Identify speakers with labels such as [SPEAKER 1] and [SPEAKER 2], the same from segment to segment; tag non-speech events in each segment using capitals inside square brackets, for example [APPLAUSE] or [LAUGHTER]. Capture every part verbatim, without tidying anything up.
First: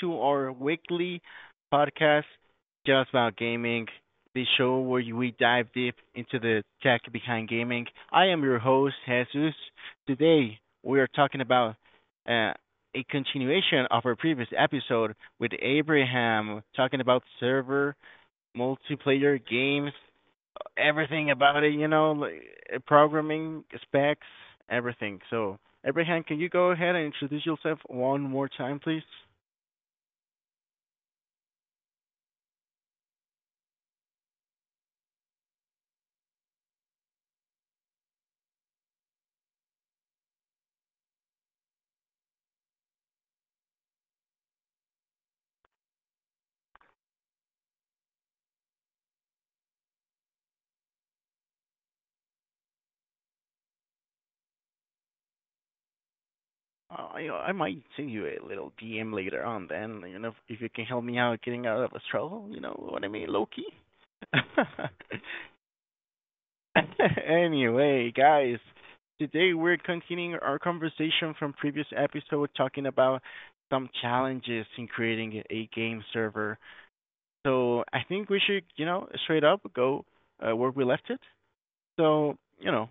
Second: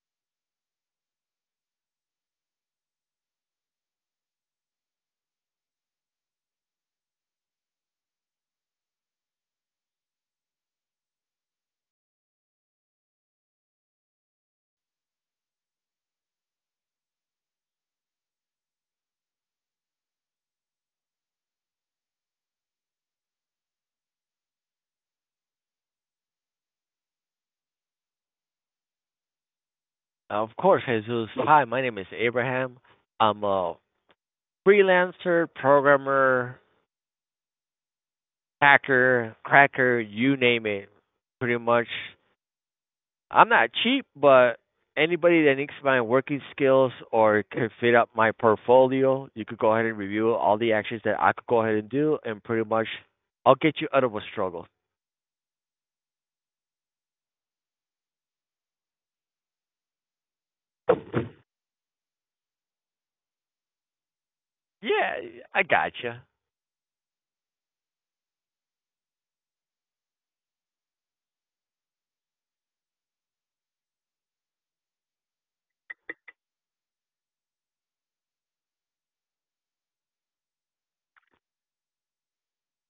[SPEAKER 1] to our weekly podcast, Just About Gaming, the show where we dive deep into the tech behind gaming. I am your host, Jesus. Today, we are talking about uh, a continuation of our previous episode with Abraham, talking about server multiplayer games, everything about it, you know, like uh, programming specs, everything. So, Abraham, can you go ahead and introduce yourself one more time, please?
[SPEAKER 2] Of course, Jesus. Hi, my name is Abraham. I'm a freelancer, programmer, hacker, cracker, you name it. Pretty much, I'm not cheap, but anybody that needs my working skills or could fit up my portfolio, you could go ahead and review all the actions that I could go ahead and do, and pretty much, I'll get you out of a struggle.
[SPEAKER 1] Uh, I I might send you a little D M later on, then you know if you can help me out getting out of a trouble, you know what I mean, Loki.
[SPEAKER 2] Yeah,
[SPEAKER 1] [LAUGHS]
[SPEAKER 2] I gotcha.
[SPEAKER 1] Anyway, guys, today we're continuing our conversation from previous episode talking about some challenges in creating a game server. So I think we should, you know, straight up go uh, where we left it. So, you know,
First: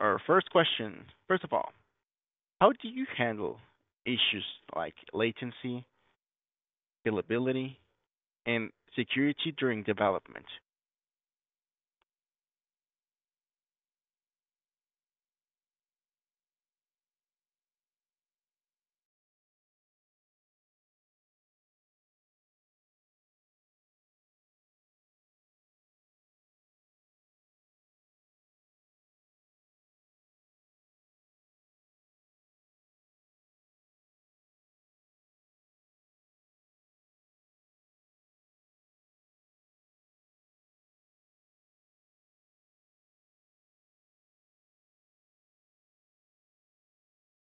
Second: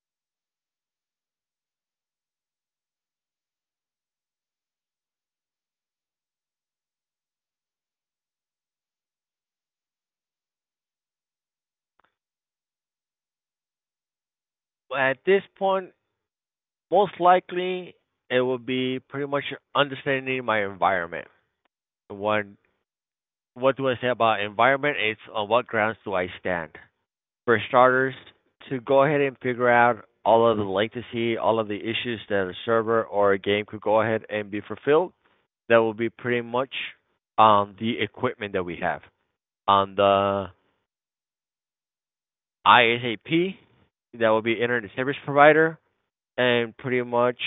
[SPEAKER 1] our first question, first of all, how do you handle issues like latency, scalability, and security during development?
[SPEAKER 2] At this point, most likely, it will be pretty much understanding my environment. What what do I say about environment? It's on what grounds do I stand? For starters, to go ahead and figure out all of the latency, all of the issues that a server or a game could go ahead and be fulfilled, that will be pretty much um, the equipment that we have. On the I S A P, that will be Internet Service Provider, and pretty much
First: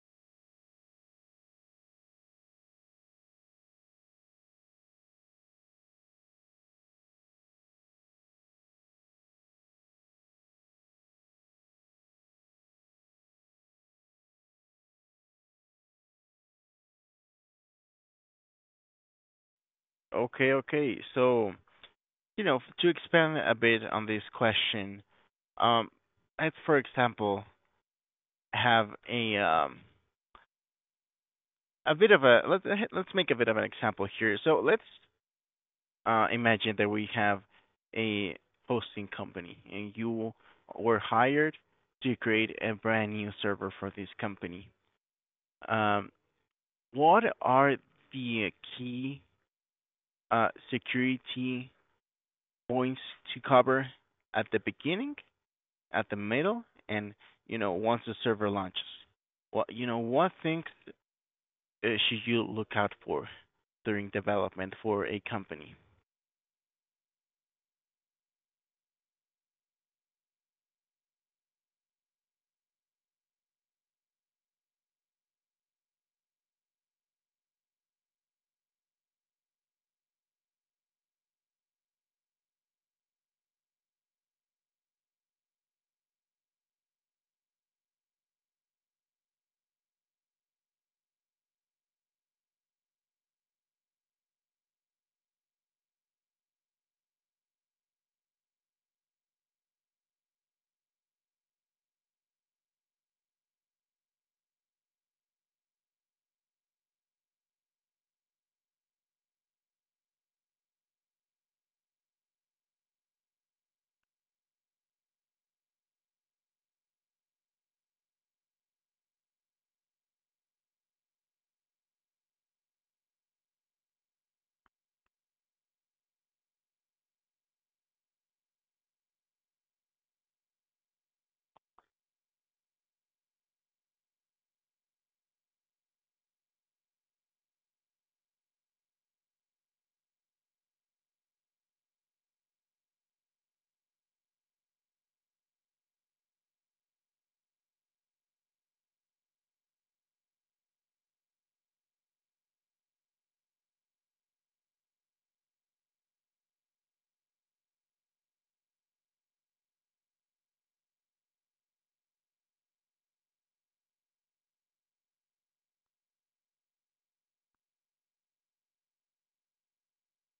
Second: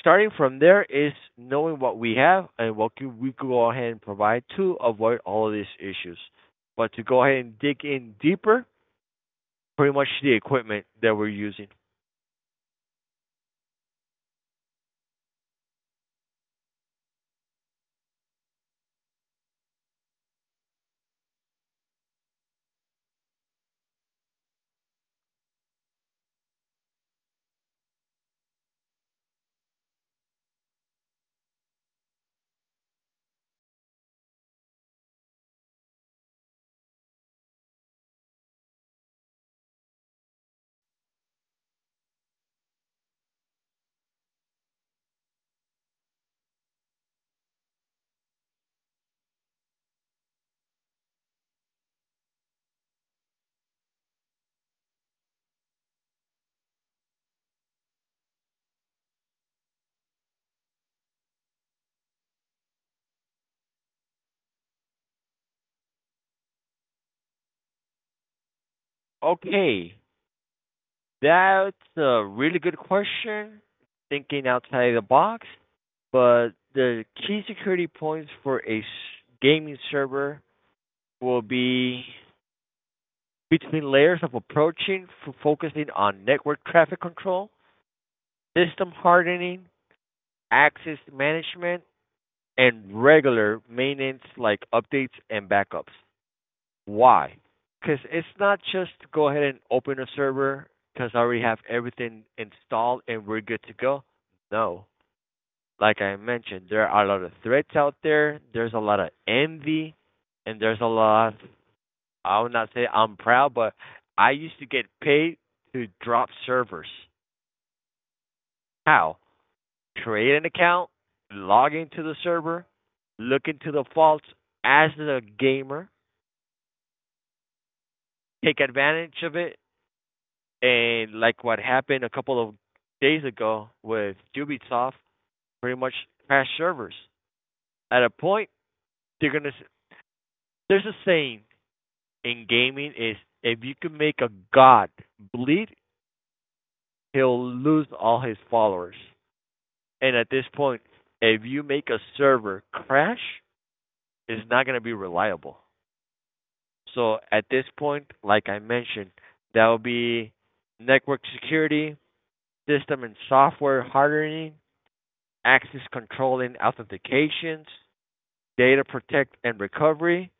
[SPEAKER 2] starting from there is knowing what we have and what could we could go ahead and provide to avoid all of these issues. But to go ahead and dig in deeper, pretty much the equipment that we're using.
[SPEAKER 1] Okay, okay. So, you know, to expand a bit on this question, um, let's, for example, have a um, a bit of a let's let's make a bit of an example here. So let's uh, imagine that we have a hosting company and you were hired to create a brand new server for this company. Um, what are the key uh, security points to cover at the beginning, at the middle, and you know once the server launches? What you know, what things uh, should you look out for during development for a company?
[SPEAKER 2] Okay, that's a really good question. Thinking outside the box, but the key security points for a gaming server will be between layers of approaching, focusing on network traffic control, system hardening, access management, and regular maintenance like updates and backups. Why? Because it's not just to go ahead and open a server because I already have everything installed and we're good to go. No. Like I mentioned, there are a lot of threats out there. There's a lot of envy, and there's a lot. I would not say I'm proud, but I used to get paid to drop servers. How? Create an account, log into the server, look into the faults as the gamer, take advantage of it, and like what happened a couple of days ago with Ubisoft, pretty much crash servers. At a point, they're gonna. There's a saying in gaming is if you can make a god bleed, he'll lose all his followers. And at this point, if you make a server crash, it's not gonna be reliable. So at this point, like I mentioned, that will be network security, system and software hardening, access control and authentications, data protect and recovery.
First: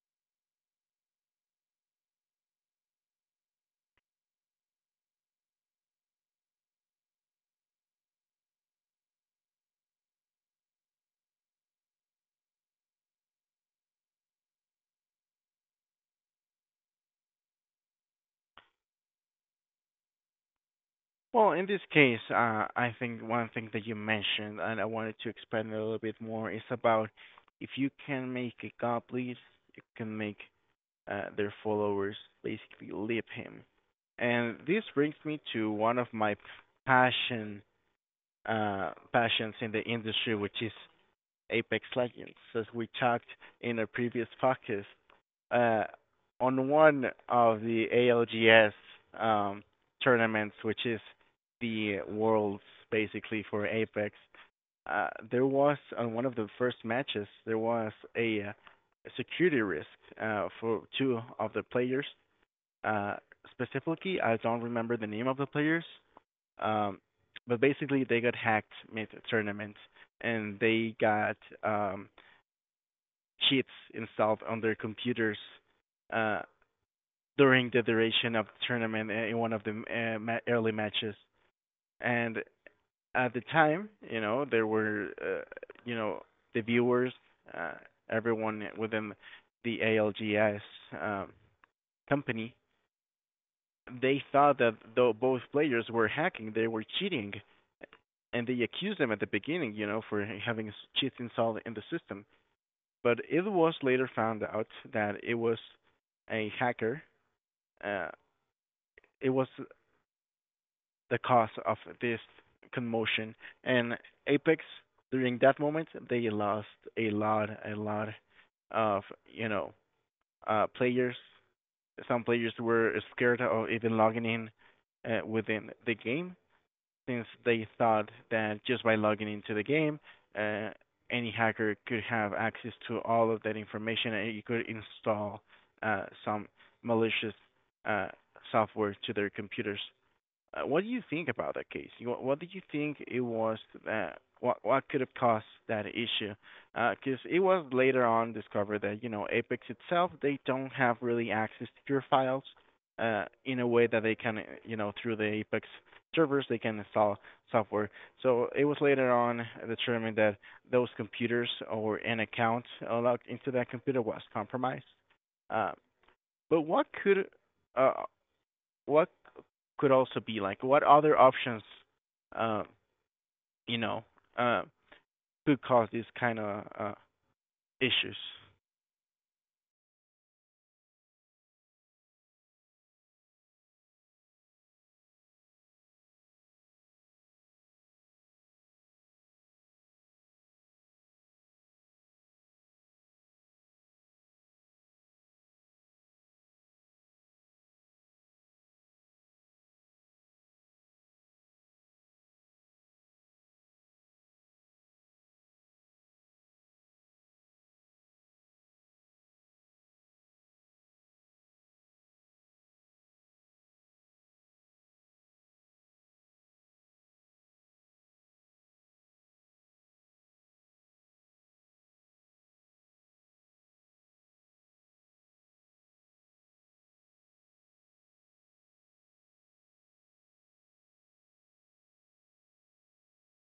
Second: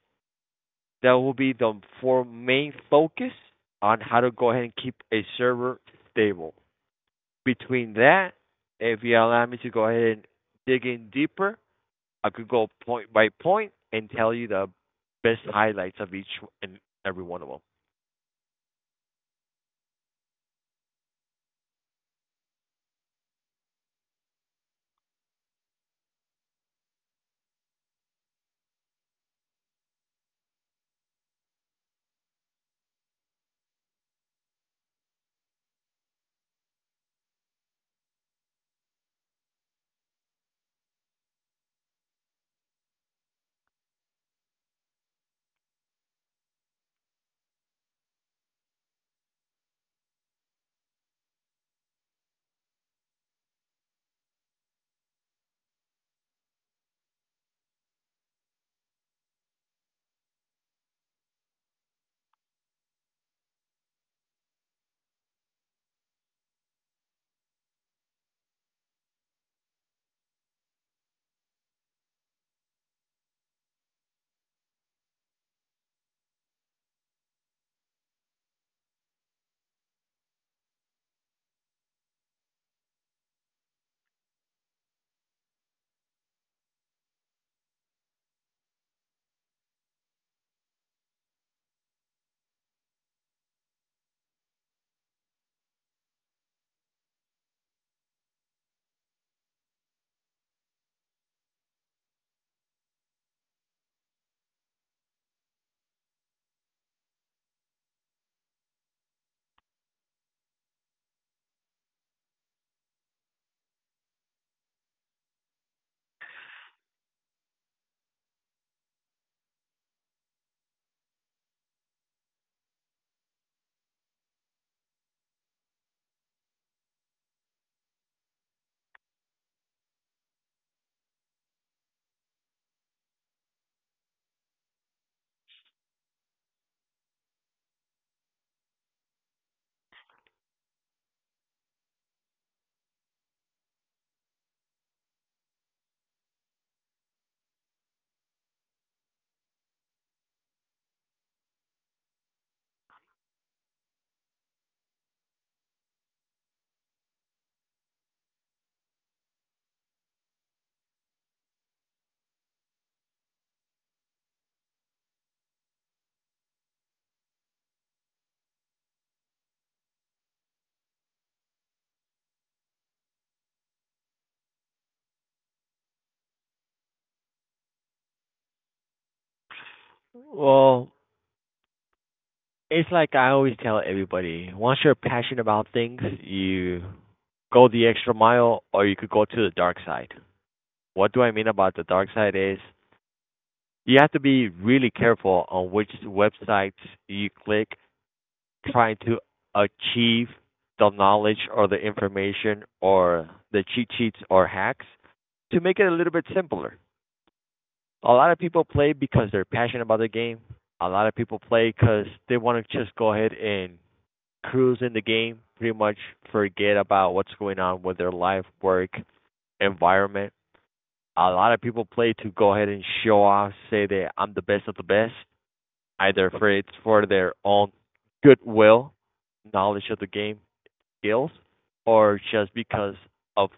[SPEAKER 2] That will be the four main focus on how to go ahead and keep a server stable. Between that, if you allow me to go ahead and dig in deeper, I could go point by point and tell you the best highlights of each and every one of
[SPEAKER 1] Well, in this case, uh, I think one thing that you mentioned, and I wanted to expand a little bit more, is about if you can make a god bleed, you can make uh, their followers basically leap him. And this brings me to one of my passion uh, passions in the industry, which is Apex Legends, as we talked in a previous podcast, uh, on one of the A L G S um, tournaments, which is the worlds basically for Apex. Uh, there was on one of the first matches there was a uh, security risk uh, for two of the players. Uh, specifically, I don't remember the name of the players, um, but basically they got hacked mid tournament and they got um, cheats installed on their computers uh, during the duration of the tournament uh, in one of the uh, ma- early matches. And at the time, you know, there were, uh, you know, the viewers, uh, everyone within the A L G S um, company, they thought that though both players were hacking, they were cheating, and they accused them at the beginning, you know, for having cheats installed in the system. But it was later found out that it was a hacker. Uh, it was the cause of this commotion. And Apex, during that moment, they lost a lot, a lot of you know uh, players. Some players were scared of even logging in uh, within the game, since they thought that just by logging into the game, uh, any hacker could have access to all of that information and you could install uh, some malicious uh, software to their computers. Uh, what do you think about that case? You, what do you think it was that what what could have caused that issue? Because it was later on discovered that you know Apex itself they don't have really access to your files uh, in a way that they can you know through the Apex servers they can install software. So it was later on determined that those computers or an account uh, logged into that computer was compromised. Uh, but what could uh, what could also be like what other options uh, you know uh, could cause these kind of uh, issues.
[SPEAKER 2] them. Well, it's like I always tell everybody, once you're passionate about things, you go the extra mile or you could go to the dark side. What do I mean about the dark side is you have to be really careful on which websites you click trying to achieve the knowledge or the information or the cheat sheets or hacks to make it a little bit simpler. A lot of people play because they're passionate about the game. A lot of people play because they want to just go ahead and crews in the game, pretty much forget about what's going on with their life, work, environment. A lot of people play to go ahead and show off, say that I'm the best of the best, either for it's for their own goodwill, knowledge of the game, skills, or just because of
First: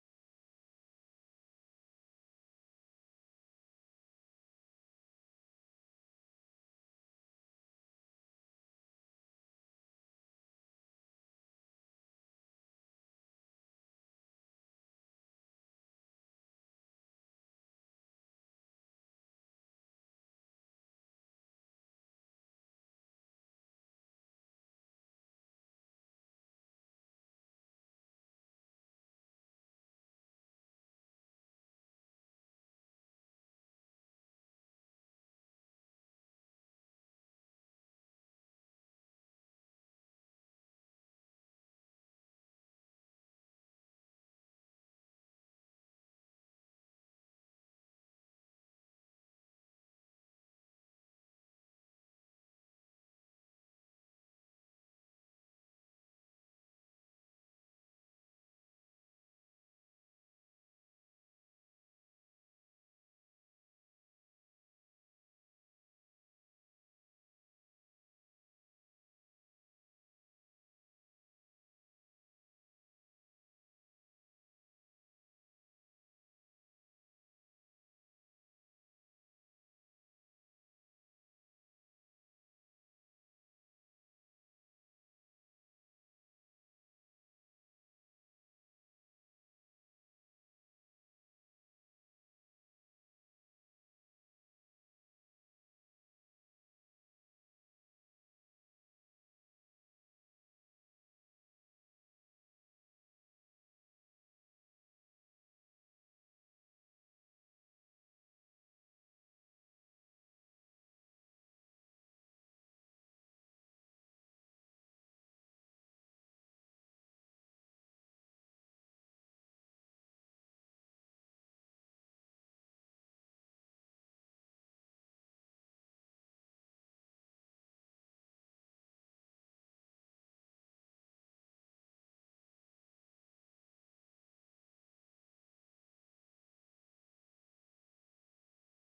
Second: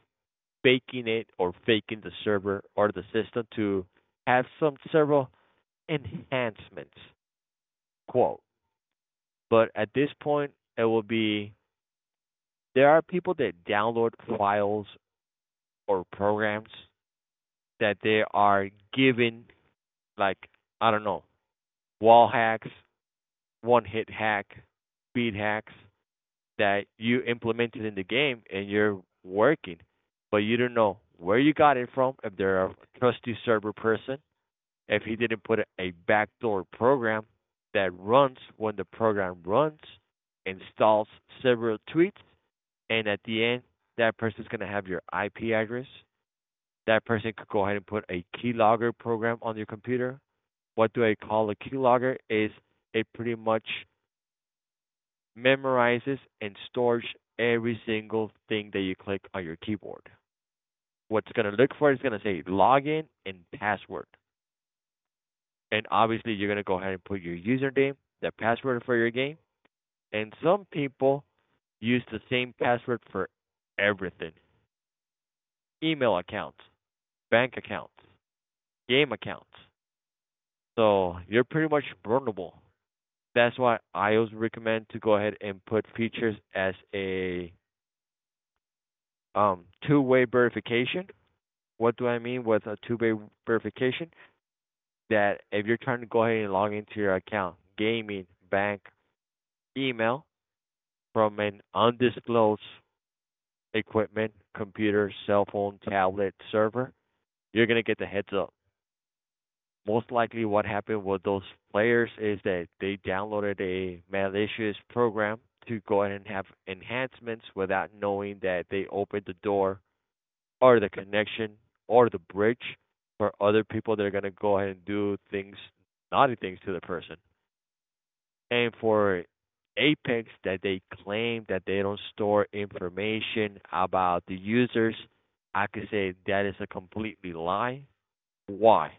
[SPEAKER 2] faking it or faking the server or the system to have some several enhancements, quote. But at this point, it will be there are people that download files or programs that they are given, like I don't know, wall hacks, one hit hack, speed hacks that you implemented in the game and you're working, but you don't know where you got it from, if they're a trusty server person, if he didn't put a backdoor program that runs when the program runs, installs several tweets, and at the end that person's going to have your I P address, that person could go ahead and put a keylogger program on your computer. What do I call a keylogger? Is it pretty much memorizes and stores every single thing that you click on your keyboard. What's going to look for is going to say login and password. And obviously, you're going to go ahead and put your username, the password for your game. And some people use the same password for everything, email accounts, bank accounts, game accounts. So you're pretty much vulnerable. That's why I always recommend to go ahead and put features as a um, two-way verification. What do I mean with a two-way verification? That if you're trying to go ahead and log into your account, gaming, bank, email from an undisclosed equipment, computer, cell phone, tablet, server, you're gonna get the heads up. Most likely what happened with those players is that they downloaded a malicious program to go ahead and have enhancements without knowing that they opened the door or the connection or the bridge for other people that are going to go ahead and do things, naughty things to the person. And for Apex, that they claim that they don't store information about the users, I could say that is a completely lie. Why?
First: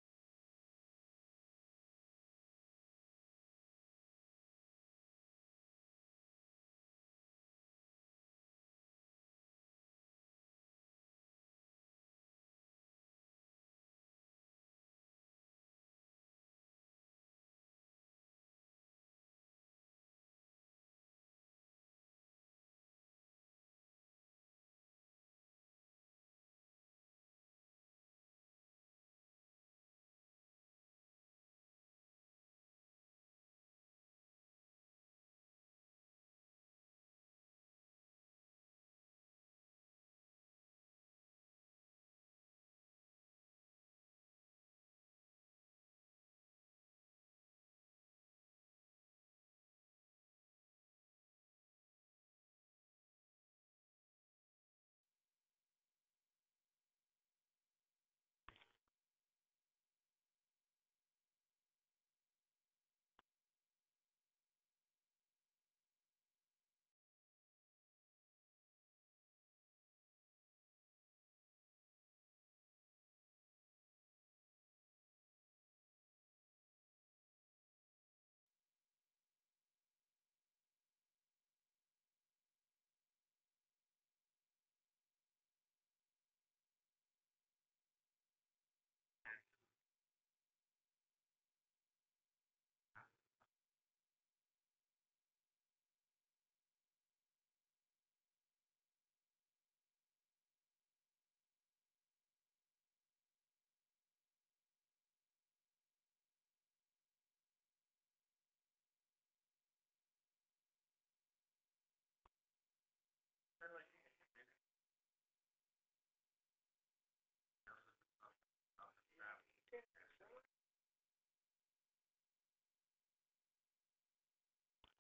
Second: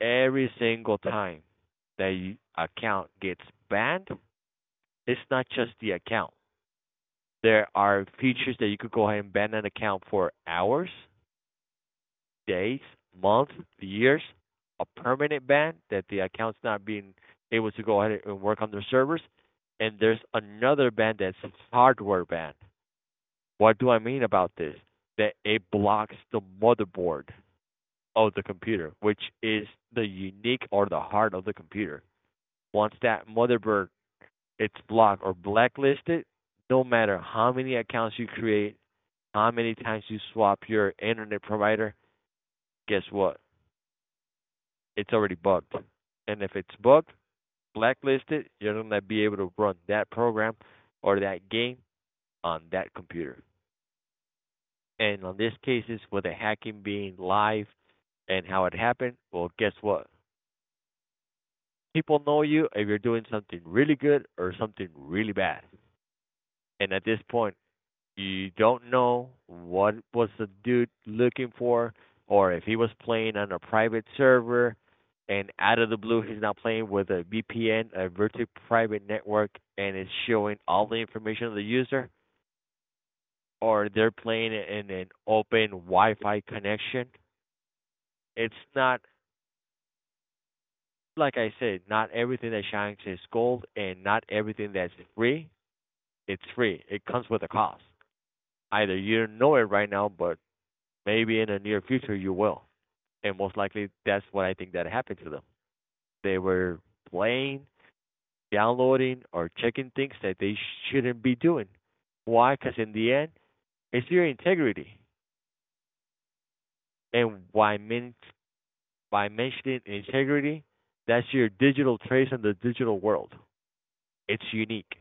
[SPEAKER 2] Every single time that account gets banned, it's not just the account. There are features that you could go ahead and ban an account for hours, days, months, years, a permanent ban that the account's not being able to go ahead and work on their servers. And there's another ban that's hardware ban. What do I mean about this? That it blocks the motherboard of the computer, which is the unique or the heart of the computer. Once that motherboard it's blocked or blacklisted, no matter how many accounts you create, how many times you swap your internet provider, guess what? It's already bugged. And if it's bugged, blacklisted, you're not gonna be able to run that program or that game on that computer. And on this case is with the hacking being live and how it happened, well guess what? People know you if you're doing something really good or something really bad. And at this point you don't know what was the dude looking for, or if he was playing on a private server and out of the blue he's now playing with a V P N, a virtual private network, and it's showing all the information of the user, or they're playing in an open Wi-Fi connection. It's not, like I said, not everything that shines is gold, and not everything that's free, it's free. It comes with a cost. Either you don't know it right now, but maybe in the near future you will. And most likely that's what I think that happened to them. They were playing, downloading, or checking things that they shouldn't be doing. Why? Because in the end, it's your integrity. And by, men- by mentioning integrity, that's your digital trace in the digital world. It's unique.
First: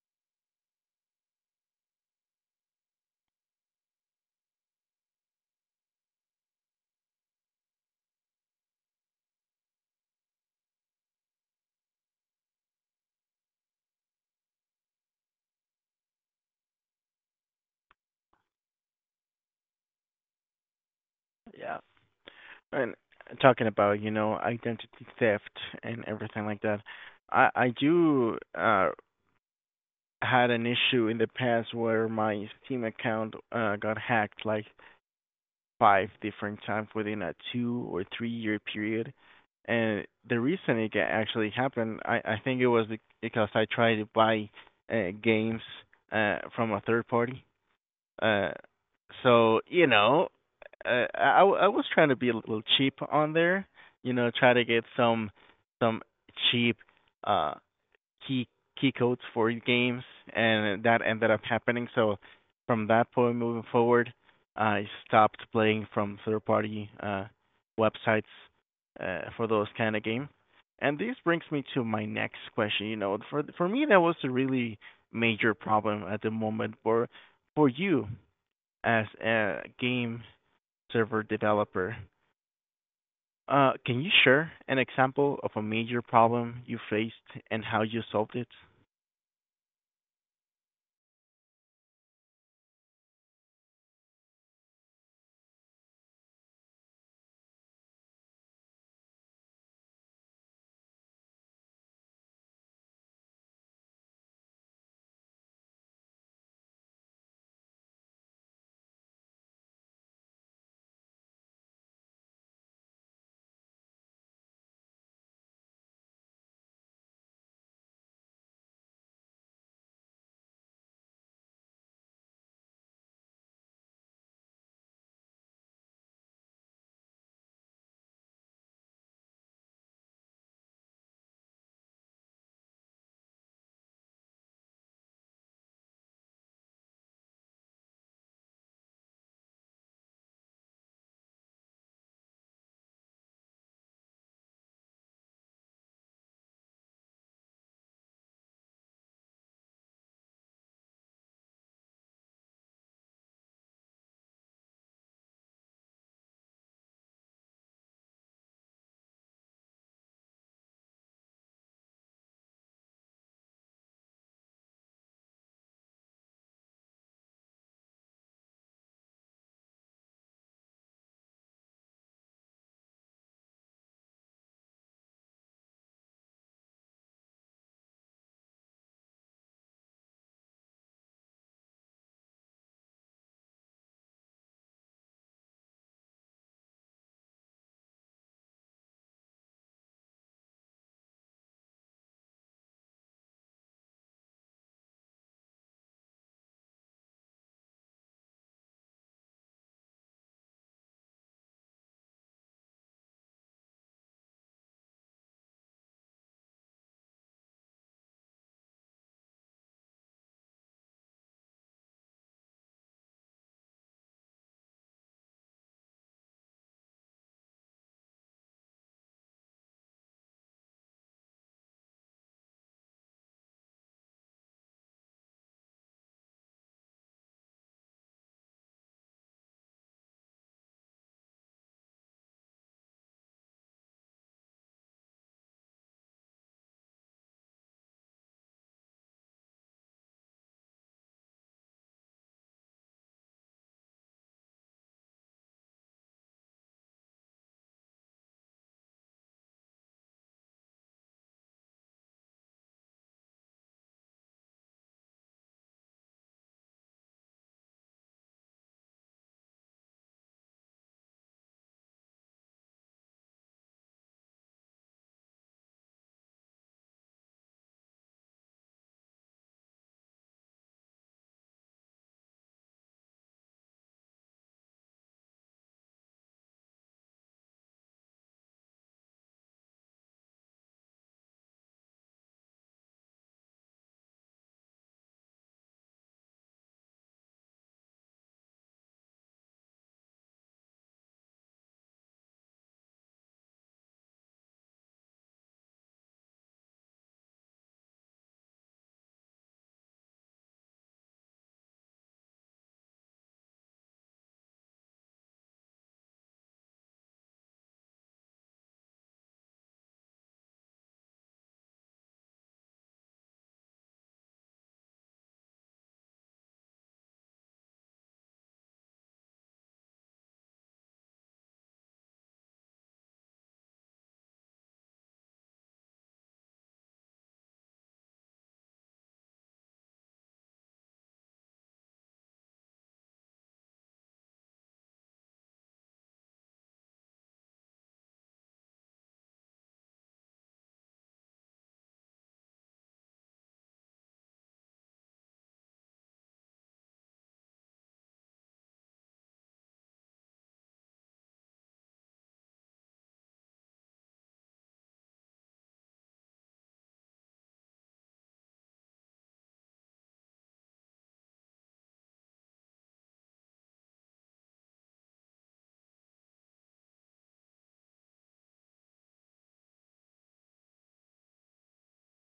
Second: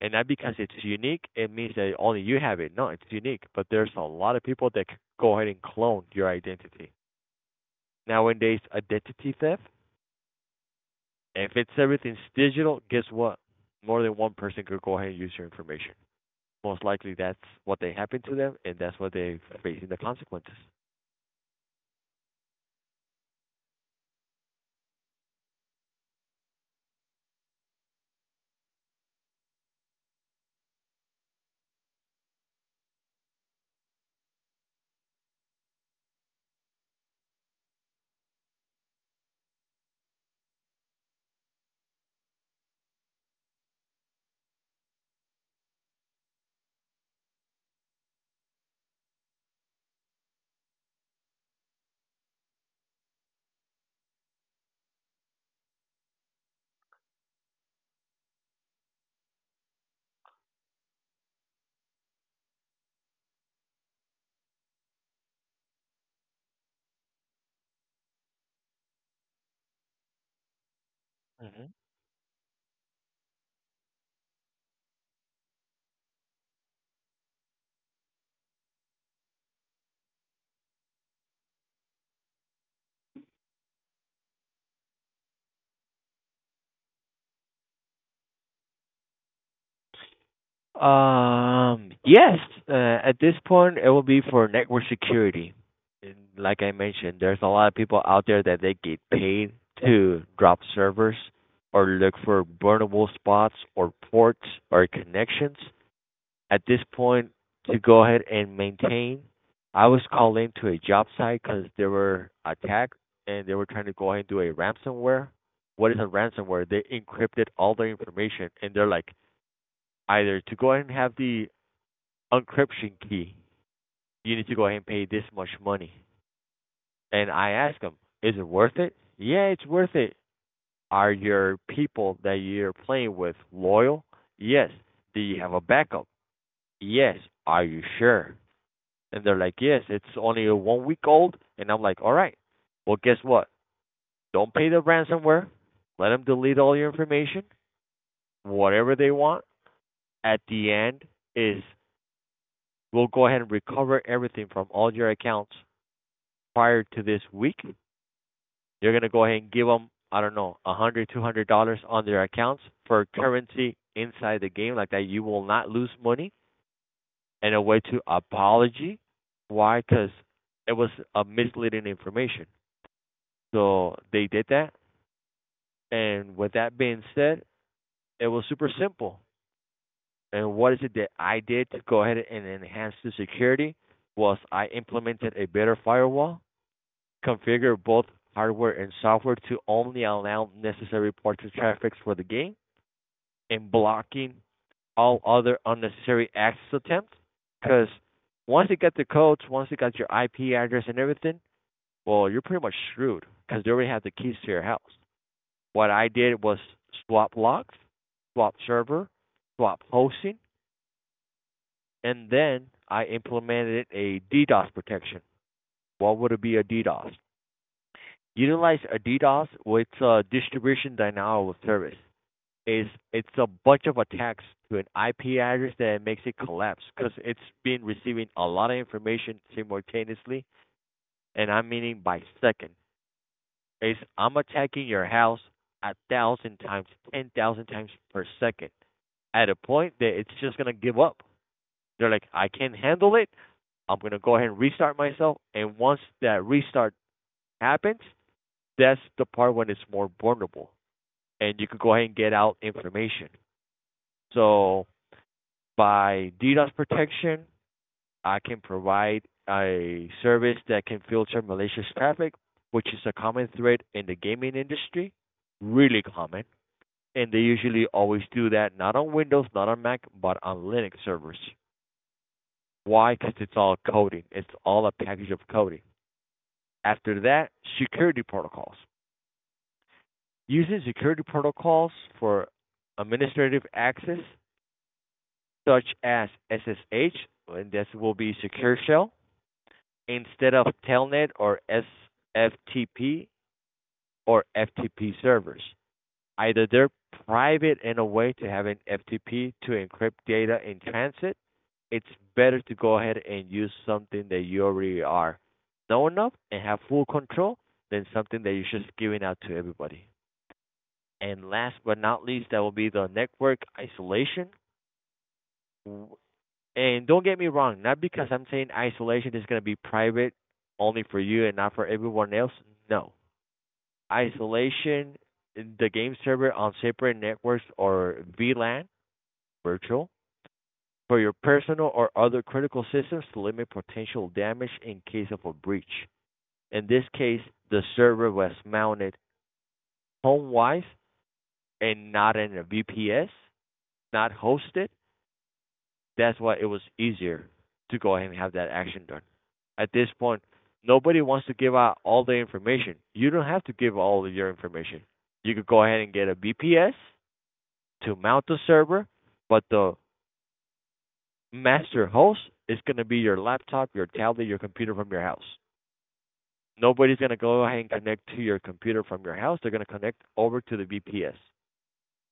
[SPEAKER 2] And not because it's unique, it means that only you have it. No, it's unique. But there's a lot of people that go ahead and clone your identity. Nowadays, identity theft, if it's everything's digital, guess what? More than one person could go ahead and use your information. Most likely, that's what they happened to them, and that's what they're facing the consequences.
[SPEAKER 1] Yeah. And talking about you know identity theft and everything like that, i i do uh had an issue in the past where my steam account uh got hacked like five different times within a two or three year period. And the reason it ca- actually happened, I, I think it was bec- because I tried to buy uh, games uh, from a third party. Uh, so you know, uh, I I w- I was trying to be a little cheap on there, you know, try to get some some cheap uh key key codes for games, and that ended up happening. So from that point moving forward, I stopped playing from third-party uh, websites uh, for those kind of games. And this brings me
[SPEAKER 2] Mm-hmm.
[SPEAKER 1] to my next question. You know, for for me, that was a really major problem at the moment. For for you as a game server developer, uh, can you share an example of a major problem you faced and how you solved it?
[SPEAKER 2] Um, yes, uh, at this point, it will be for network security. And like I mentioned, there's a lot of people out there that they get paid to drop servers or look for burnable spots or ports or connections at this point to go ahead and maintain. I was called into a job site because they were attacked and they were trying to go ahead and do a ransomware. What is a ransomware? They encrypted all their information and they're like, either to go ahead and have the encryption key, you need to go ahead and pay this much money. And I asked them, is it worth it? Yeah, it's worth it. Are your people that you're playing with loyal? Yes. Do you have a backup? Yes. Are you sure? And they're like, yes, it's only a one week old. And I'm like, all right. Well, guess what? Don't pay the ransomware. Let them delete all your information, whatever they want. At the end is we'll go ahead and recover everything from all your accounts prior to this week. You're going to go ahead and give them, I don't know, a hundred, dollars, two hundred dollars on their accounts for currency inside the game like that. You will not lose money and a way to apology. Why? Because it was a misleading information. So they did that. And with that being said, it was super simple. And what is it that I did to go ahead and enhance the security was I implemented a better firewall, configured both hardware and software to only allow necessary ports of traffic for the game, and blocking all other unnecessary access attempts. Because once you get the codes, once you got your I P address and everything, well, you're pretty much screwed because they already have the keys to your house. What I did was swap locks, swap server, swap hosting, and then I implemented a DDoS protection. What would it be a DDoS? Utilize a DDoS with a distribution denial of service. Is it's a bunch of attacks to an I P address that makes it collapse because it's been receiving a lot of information simultaneously, and I'm meaning by second. Is I'm attacking your house a thousand times, ten thousand times per second, at a point that it's just gonna give up. They're like, I can't handle it. I'm gonna go ahead and restart myself. And once that restart happens, that's the part when it's more vulnerable, and you can go ahead and get out information. So by DDoS protection, I can provide a service that can filter malicious traffic, which is a common threat in the gaming industry, really common. And they usually always do that not on Windows, not on Mac, but on Linux servers. Why? Because it's all coding. It's all a package of coding. After that, security protocols. Using security protocols for administrative access, such as S S H, and this will be Secure Shell, instead of Telnet or S F T P or F T P servers. Either they're private in a way to have an F T P to encrypt data in transit, it's better to go ahead and use something that you already are known of and have full control than something that you're just giving out to everybody. And last but not least, that will be the network isolation. And don't get me wrong, not because I'm saying isolation is going to be private only for you and not for everyone else. No. Isolation, the game server on separate networks or V LAN virtual for your personal or other critical systems to limit potential damage in case of a breach. In this case, the server was mounted home-wise and not in a V P S, not hosted. That's why it was easier to go ahead and have that action done. At this point, nobody wants to give out all the information. You don't have to give all of your information. You could go ahead and get a V P S to mount the server, but the master host is going to be your laptop, your tablet, your computer from your house. Nobody's going to go ahead and connect to your computer from your house. They're going to connect over to the V P S.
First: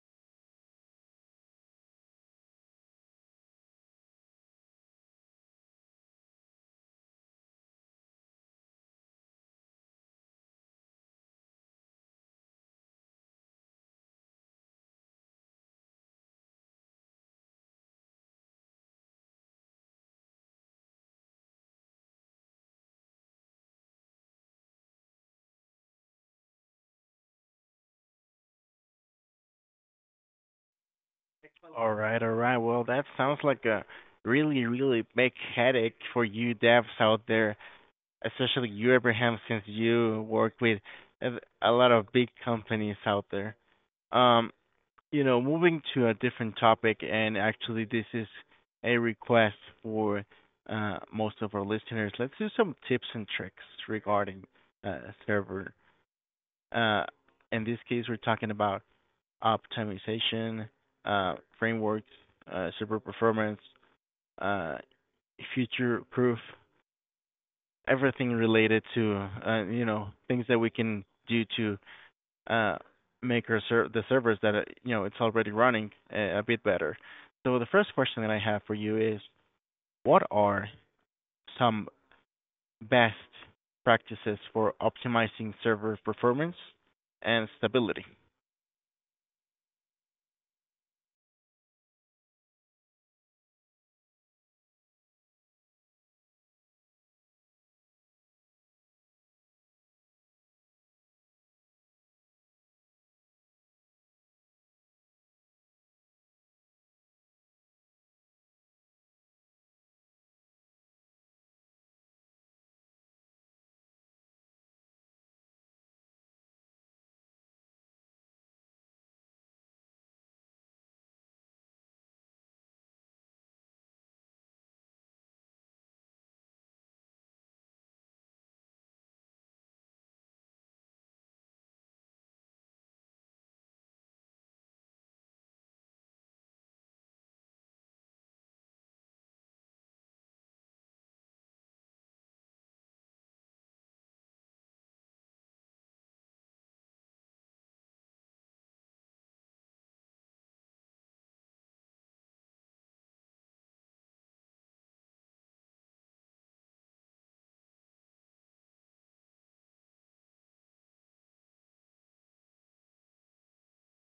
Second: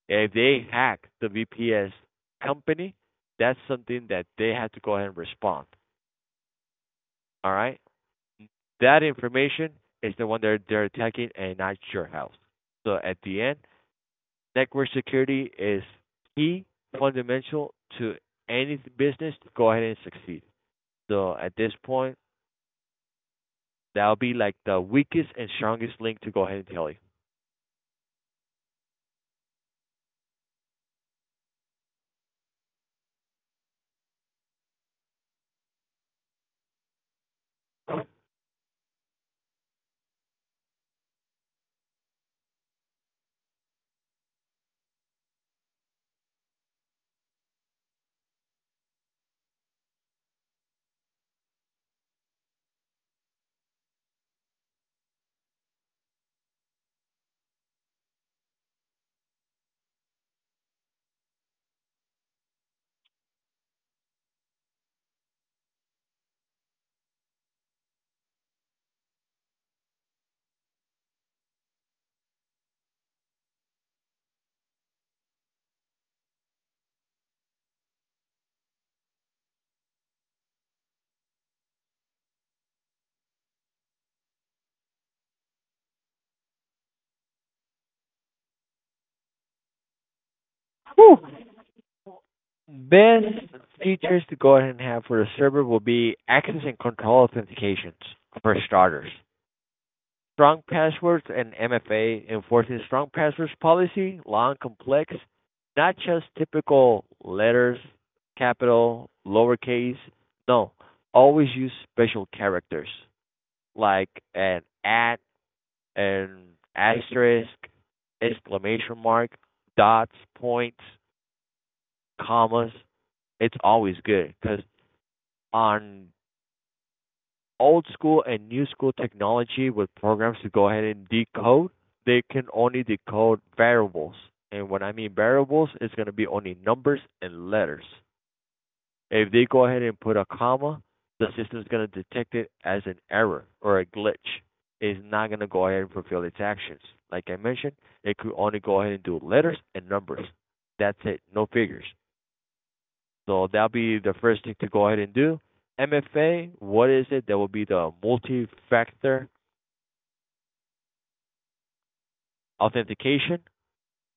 [SPEAKER 2] If they hack the V P S company, that's something that they have to go ahead and respond. All right? That information is the one they're, they're attacking and not your house. So at the end, network security is key, fundamental to any business to go ahead and succeed. So at this point, that'll be like the weakest and strongest link to go ahead and tally.
[SPEAKER 1] All right, all right. Well, that sounds like a really, really big headache for you devs out there, especially you, Abraham, since you work with a a lot of big companies out there. Um, you know, moving to a different topic, and actually, this is a request for uh, most of our listeners. Let's do some tips and tricks regarding uh, server. Uh, in this case, we're talking about optimization uh, frameworks, uh, server performance, uh, future proof, everything related to uh, you know things that we can do to uh, make our ser- the servers that uh, you know it's already running a, a bit better. So the first question that I have for you is, what are some best practices for optimizing server performance and stability?
[SPEAKER 2] Whew. Best features to go ahead and have for the server will be access and control authentications for starters. Strong passwords and M F A enforcing strong passwords policy, long, complex, not just typical letters, capital, lowercase. No, always use special characters like an at, and asterisk, exclamation mark, dots, points, commas. It's always good because on old school and new school technology with programs to go ahead and decode, they can only decode variables. And when I mean variables, it's going to be only numbers and letters. If they go ahead and put a comma, the system is going to detect it as an error or a glitch. It's not going to go ahead and fulfill its actions. Like I mentioned, it could only go ahead and do letters and numbers. That's it, no figures. So that'll be the first thing to go ahead and do. M F A, what is it? That will be the multi factor authentication.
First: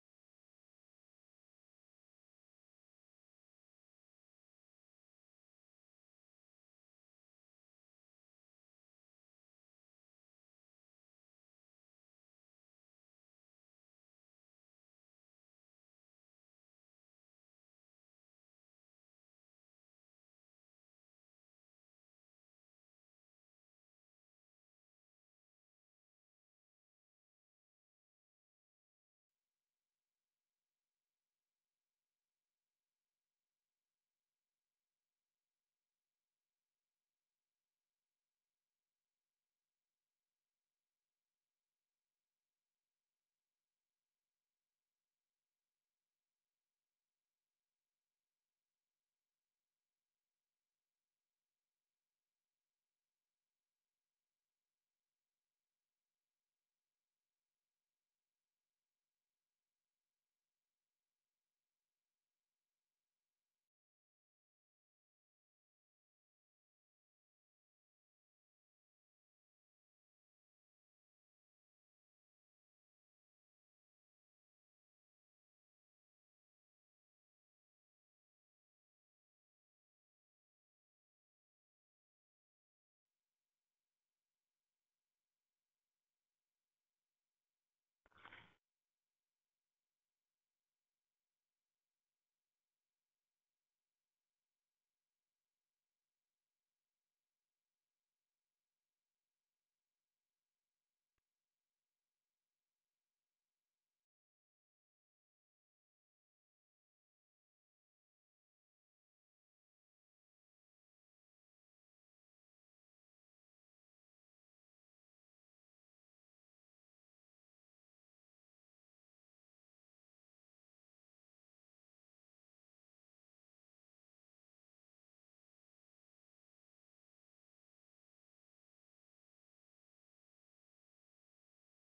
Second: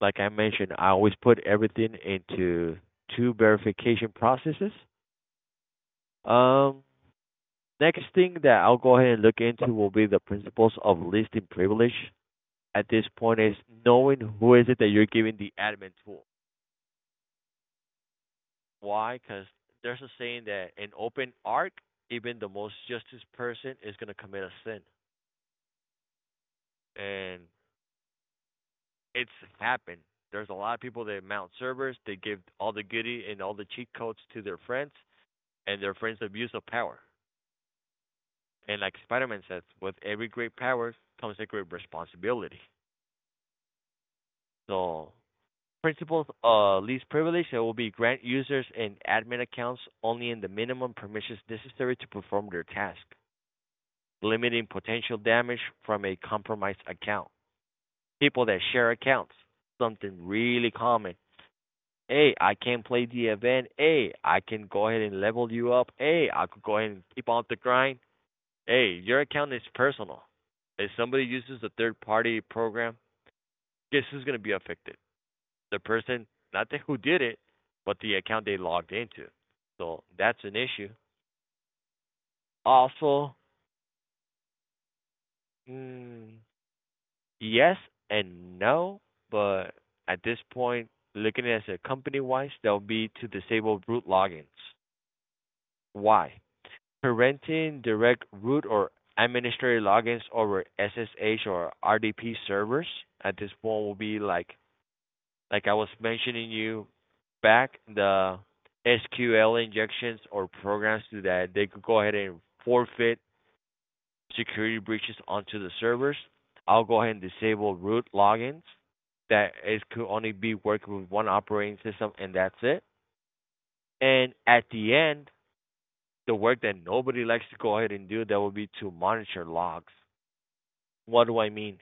[SPEAKER 2] Like I mentioned, I always put everything into two verification processes. Um, Next thing that I'll go ahead and look into will be the principles of listing privilege. At this point, is knowing who is it that you're giving the admin tool. Why? Because there's a saying that in open arc, even the most justice person is going to commit a sin, and it's happened. There's a lot of people that mount servers, they give all the goody and all the cheat codes to their friends, and their friends abuse of power. And like Spider-Man says, with every great power comes a great responsibility. So principles of least privilege that will be grant users and admin accounts only in the minimum permissions necessary to perform their task, limiting potential damage from a compromised account. People that share accounts, something really common. Hey, I can't play the event. Hey, I can go ahead and level you up. Hey, I could go ahead and keep on the grind. Hey, your account is personal. If somebody uses a third party program, guess who's going to be affected? The person, not the, who did it, but the account they logged into. So that's an issue. Also, mm, yes and no, but at this point, looking at it company wise, that would be to disable root logins. Why? Preventing direct root or administrative logins over S S H or R D P servers at this point will be like like I was mentioning you back, the S Q L injections or programs to that, they could go ahead and forfeit security breaches onto the servers. I'll go ahead and disable root logins. That it could only be working with one operating system and that's it. And at the end, the work that nobody likes to go ahead and do that would be to monitor logs. What do I mean?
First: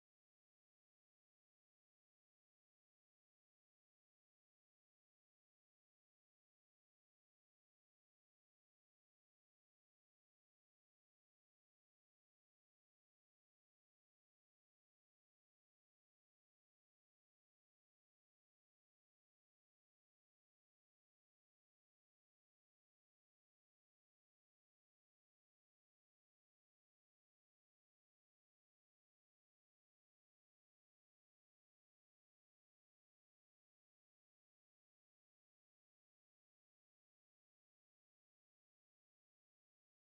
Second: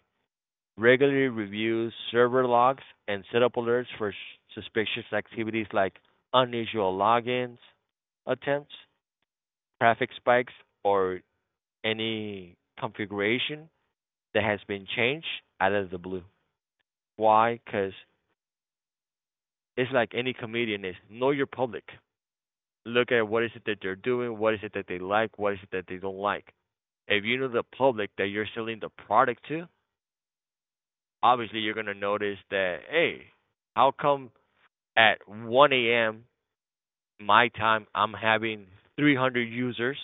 [SPEAKER 2] Regularly reviews server logs and set up alerts for s- suspicious activities like unusual logins attempts, traffic spikes, or any configuration that has been changed out of the blue. Why? Because it's like any comedian is know your public. Look at what is it that they're doing, what is it that they like, what is it that they don't like. If you know the public that you're selling the product to, obviously you're gonna notice that, hey, how come at one a m my time, I'm having three hundred users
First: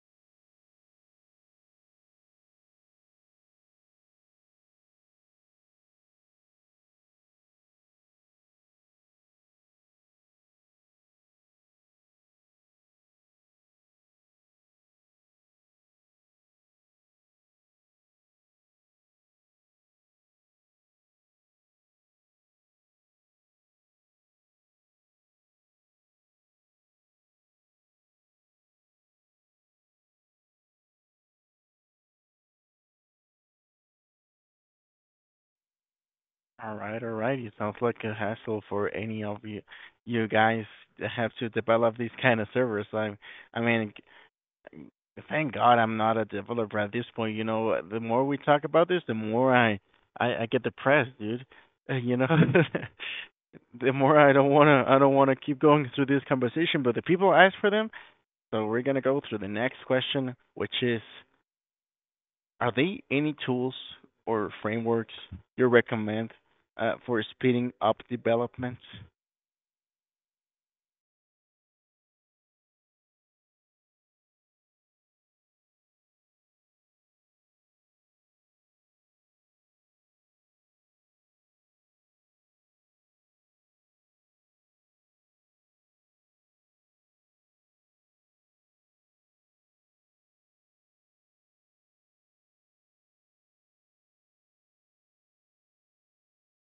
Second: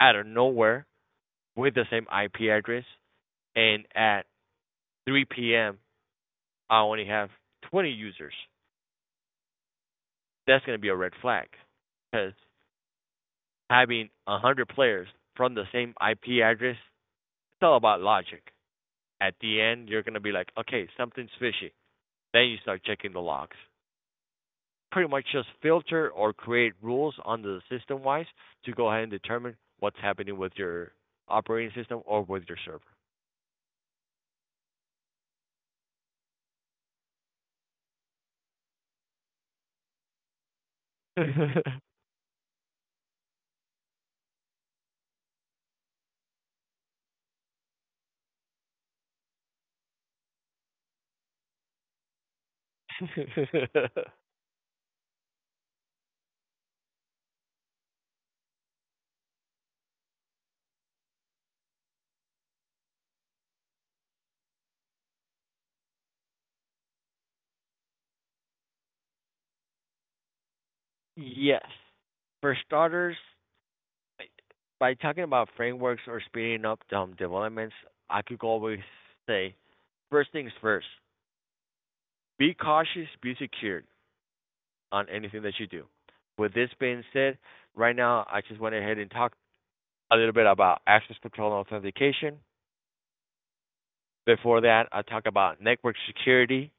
[SPEAKER 2] out of nowhere with the same I P address, and at three p m. I only have twenty users. That's going to be a red flag because having one hundred players from the same I P address, it's all about logic. At the end, you're going to be like, okay, something's fishy. Then you start checking the logs. Pretty much just filter or create rules under the system wise to go ahead and determine what's happening with your operating system or with your
[SPEAKER 1] All right, all right. It sounds like a hassle for any of you you guys that have to
[SPEAKER 2] server.
[SPEAKER 1] develop these kind of servers. I I mean, thank God I'm not a developer at this point. You know, the more we talk about this, the more I I, I get depressed, dude. [LAUGHS] Uh, you know, [LAUGHS] the
[SPEAKER 2] [LAUGHS]
[SPEAKER 1] more I don't wanna I don't wanna keep going through this conversation, but the people ask for them, so we're gonna go through the next question, which is are there any tools or frameworks you recommend uh, for speeding up development?
[SPEAKER 2] Yes. For starters, by talking about frameworks or speeding up um, developments, I could always say first things first be cautious, be secure on anything that you do. With this being said, right now I just went ahead and talked a little bit about access control and authentication. Before that, I talk about network security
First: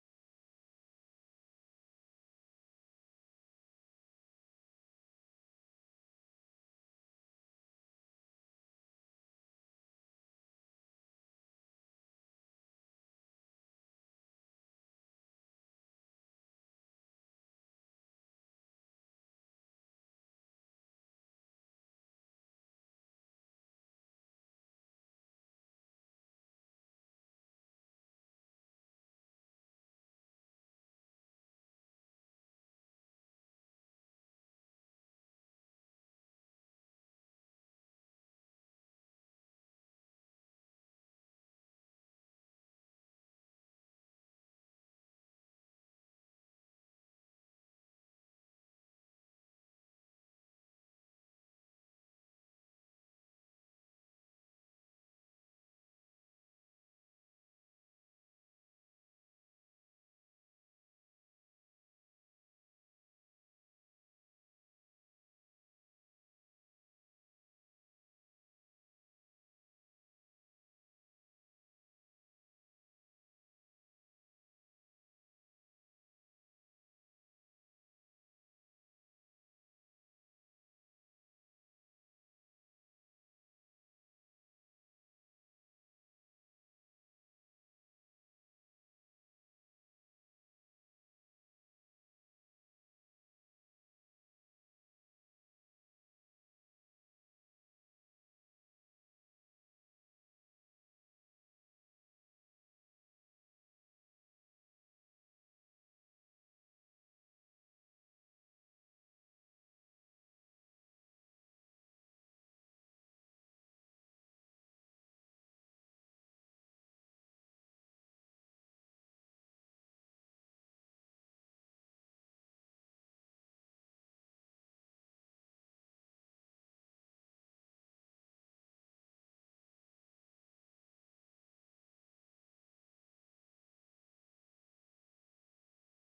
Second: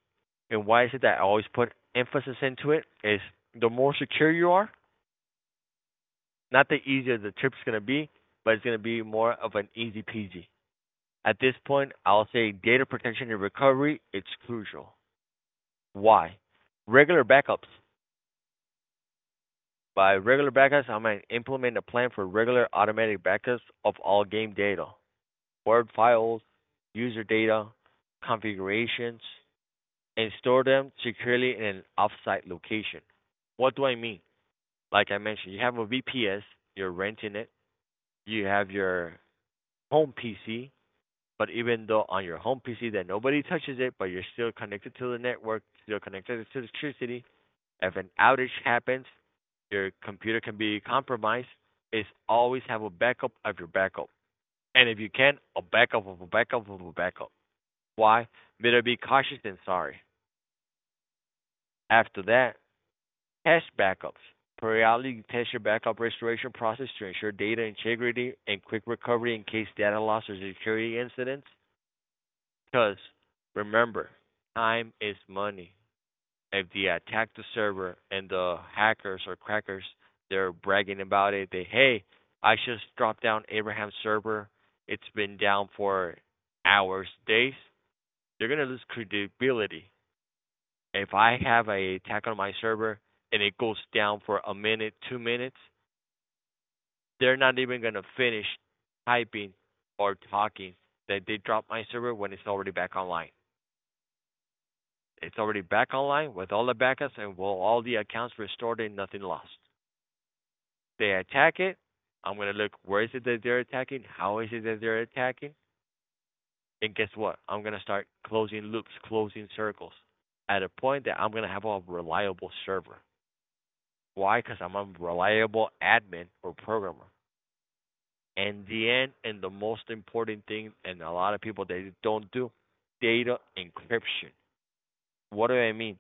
[SPEAKER 2] and why is it that I always put emphasis into it is the more secure you are, not the easier the trip's going to be, but it's going to be more of an easy peasy. At this point, I'll say data protection and recovery, it's crucial. Why? Regular backups. By regular backups, I might implement a plan for regular automatic backups of all game data, Word files, user data, configurations, and store them securely in an offsite location. What do I mean? Like I mentioned, you have a V P S, you're renting it, you have your home P C, but even though on your home P C that nobody touches it, but you're still connected to the network, still connected to electricity. If an outage happens, your computer can be compromised. Is always have a backup of your backup, and if you can, a backup of a backup of a backup. Why? Better be cautious than sorry. After that, cache backups periodically test your backup restoration process to ensure data integrity and quick recovery in case data loss or security incidents. Because remember, time is money. If they attack the server and the hackers or crackers, they're bragging about it. They, hey, I just dropped down Abraham's server. It's been down for hours, days. They're gonna lose credibility. If I have an attack on my server and it goes down for a minute, two minutes, they're not even gonna finish typing or talking. They they drop my server when it's already back online. It's already back online with all the backups and well all the accounts restored and nothing lost. They attack it. I'm gonna look where is it that they're attacking, how is it that they're attacking, and guess what? I'm gonna start closing loops, closing circles, at a point that I'm gonna have a reliable server. Why? Because I'm a reliable admin or programmer. And the end, and the most important thing, and a lot of people they don't do, data encryption. What do I mean?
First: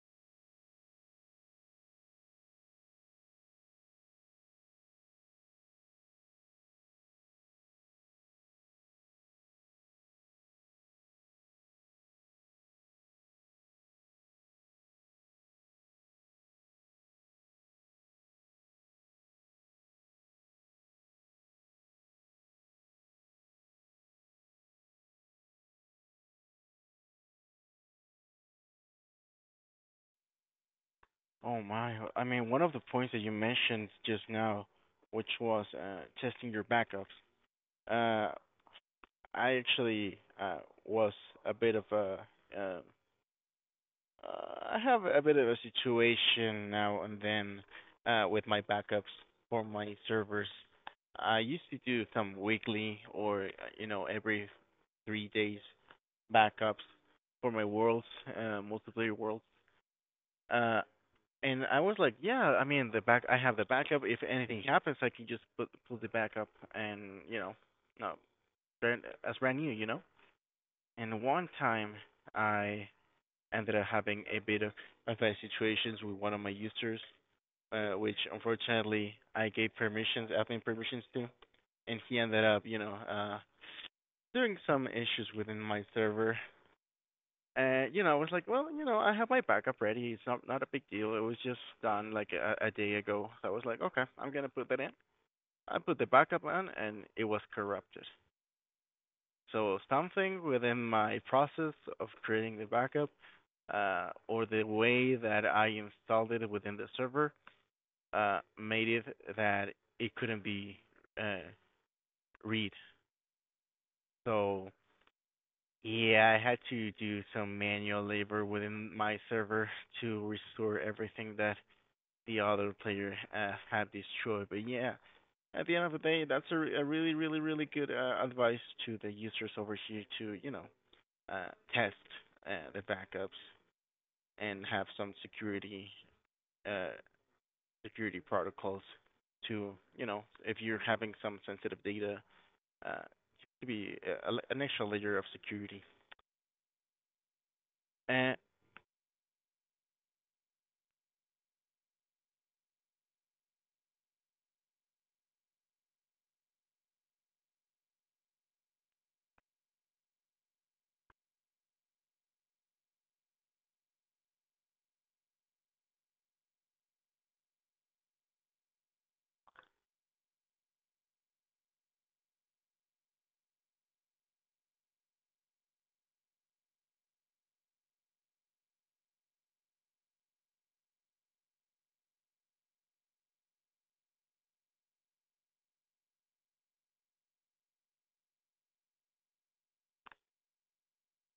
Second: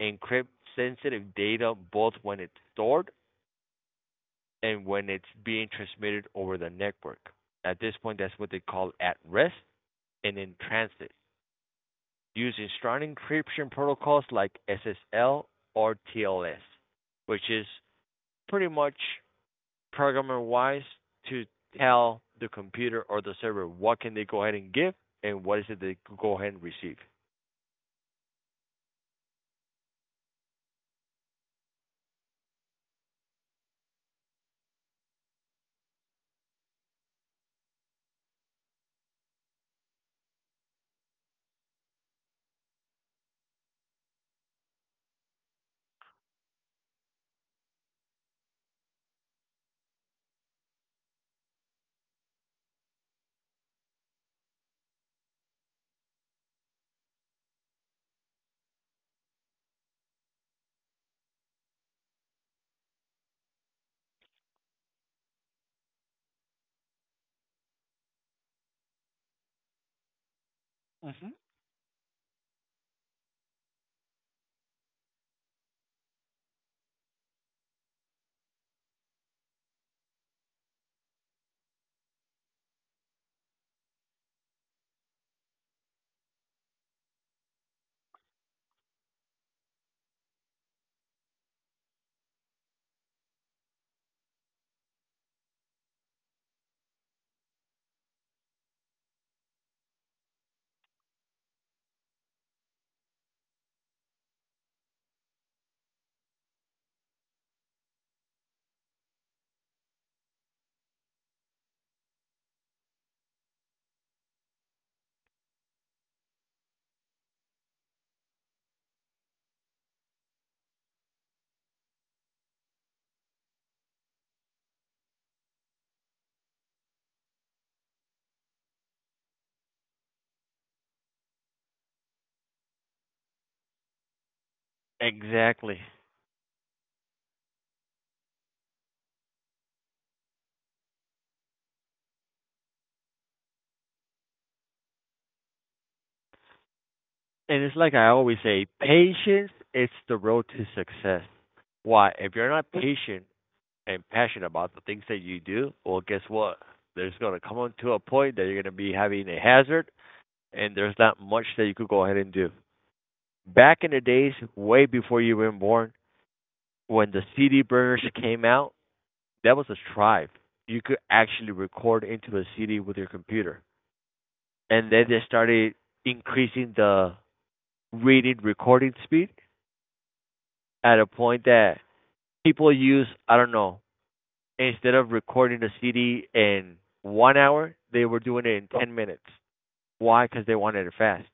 [SPEAKER 2] Encrypt sensitive data both when it's stored and when it's being transmitted over the network. At this point, that's what they call at rest and in transit, using strong encryption protocols like S S L or T L S, which is pretty much programmer wise to tell the computer or the server what can they go ahead and give and what is it they go ahead and receive.
[SPEAKER 1] Oh my. I mean, one of the points that you mentioned just now, which was uh, testing your backups. Uh, I actually uh, was a bit of a. Uh, uh, I have a bit of a situation now and then uh, with my backups for my servers. I used to do some weekly or uh, you know every three days backups for my worlds, uh, multiplayer worlds. Uh, and I was like, yeah, I mean the back, I have the backup. If anything happens, I can just put put the backup, and you know, no, brand, as brand new, you know. And
[SPEAKER 2] Mm-hmm.
[SPEAKER 1] one time, I ended up having a bit of of bad situations with one of my users, uh, which unfortunately I gave permissions, admin permissions to, and he ended up, you know, uh, doing some issues within my server. And you know, I was like, well, you know, I have my backup ready. It's not not a big deal. It was just done like a, a day ago. So I was like, okay, I'm gonna put that in. I put the backup on, and it was corrupted. So something within my process of creating the backup, uh, or the way that I installed it within the server, uh, made it that it couldn't be uh, read. So yeah, I had to do some manual labor within my server to restore everything that the other player uh, had destroyed. But yeah, at the end of the day, that's a, a really, really, really good uh, advice to the users over here to, you know, uh, test uh, the backups and have some
[SPEAKER 2] Exactly.
[SPEAKER 1] security uh, security protocols to, you know, if you're having some sensitive data, uh, to be a- an extra layer of security.
[SPEAKER 2] And it's like I
[SPEAKER 1] Uh,
[SPEAKER 2] always say, patience is the road to success. Why? If you're not patient and passionate about the things that you do, well, guess what? There's going to come on to a point that you're going to be having a hazard, and there's not much that you could go ahead and do. Back in the days, way before you were born, when the C D burners came out, that was a strive. You could actually record into the C D with your computer. And then they started increasing the reading recording speed at a point that people use, I don't know, instead of recording the C D in one hour, they were doing it in ten minutes. Why? Because they wanted it fast.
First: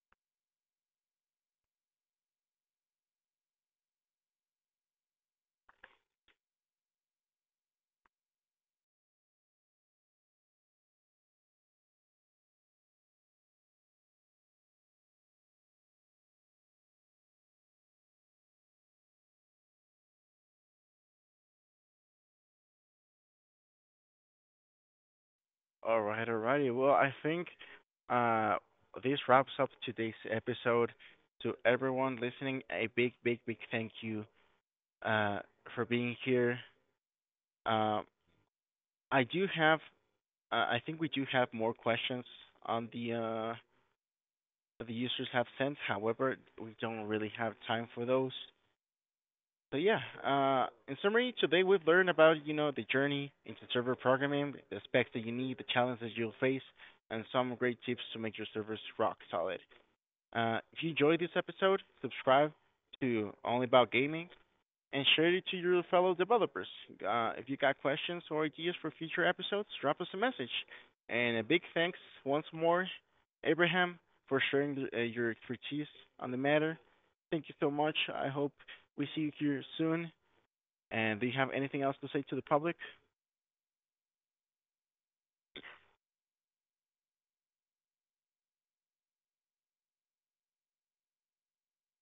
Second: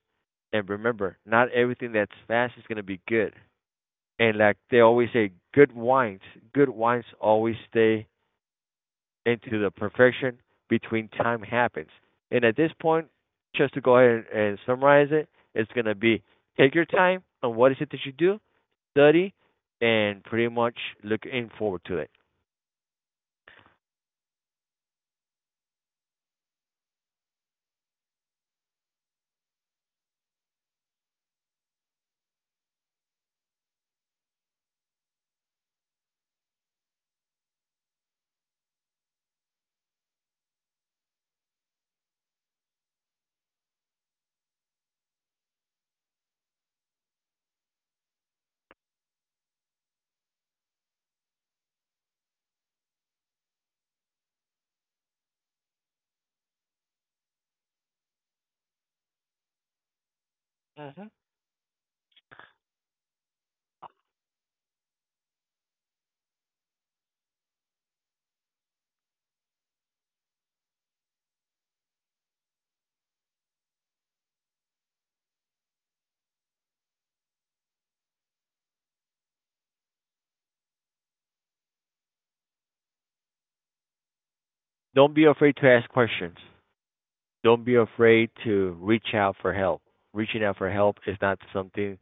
[SPEAKER 2] And remember, not everything that's fast is going to be good. And like they always say, good wines, good wines always stay into the perfection between time happens. And at this point, just to go ahead and, and summarize it, it's going to be take your time on what is it that you do, study, and pretty much looking forward to it.
[SPEAKER 1] All right, all righty. Well, I think uh, this wraps up today's episode. To everyone listening, a big, big, big thank you uh, for being here. Uh, I do have, uh, I think we do have more questions on the uh, that the users have sent. However, we don't really have time for those. So yeah, uh, in summary, today we've learned about you know the journey into server programming, the specs that you need, the challenges you'll face, and some great tips to make your servers rock solid. Uh, if you
[SPEAKER 2] Mhm.
[SPEAKER 1] enjoyed this episode, subscribe to Only About Gaming and share it to your fellow developers. Uh, if you got questions or ideas for future episodes, drop us a message. And a big thanks once more, Abraham, for sharing uh, your expertise on the matter. Thank you so much. I hope we see you here soon. And do you have anything else to say to the public?
[SPEAKER 2] Don't be afraid to ask questions. Don't be afraid to reach out for help. Reaching out for help is not something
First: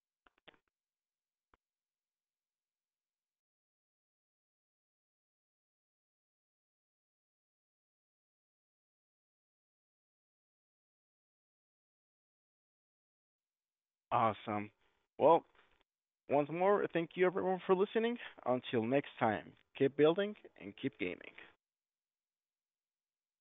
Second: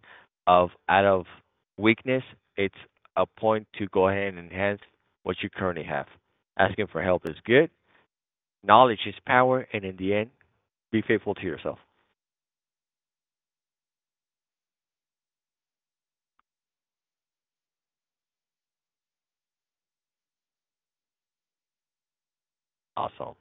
[SPEAKER 2] of out of weakness. It's a point to go ahead and enhance what you currently have. Asking for help is good. Knowledge is power, and in the end, be faithful to yourself.
[SPEAKER 1] Awesome. Well, once more, thank you everyone for listening. Until next time, keep building and keep gaming.
[SPEAKER 2] Awesome.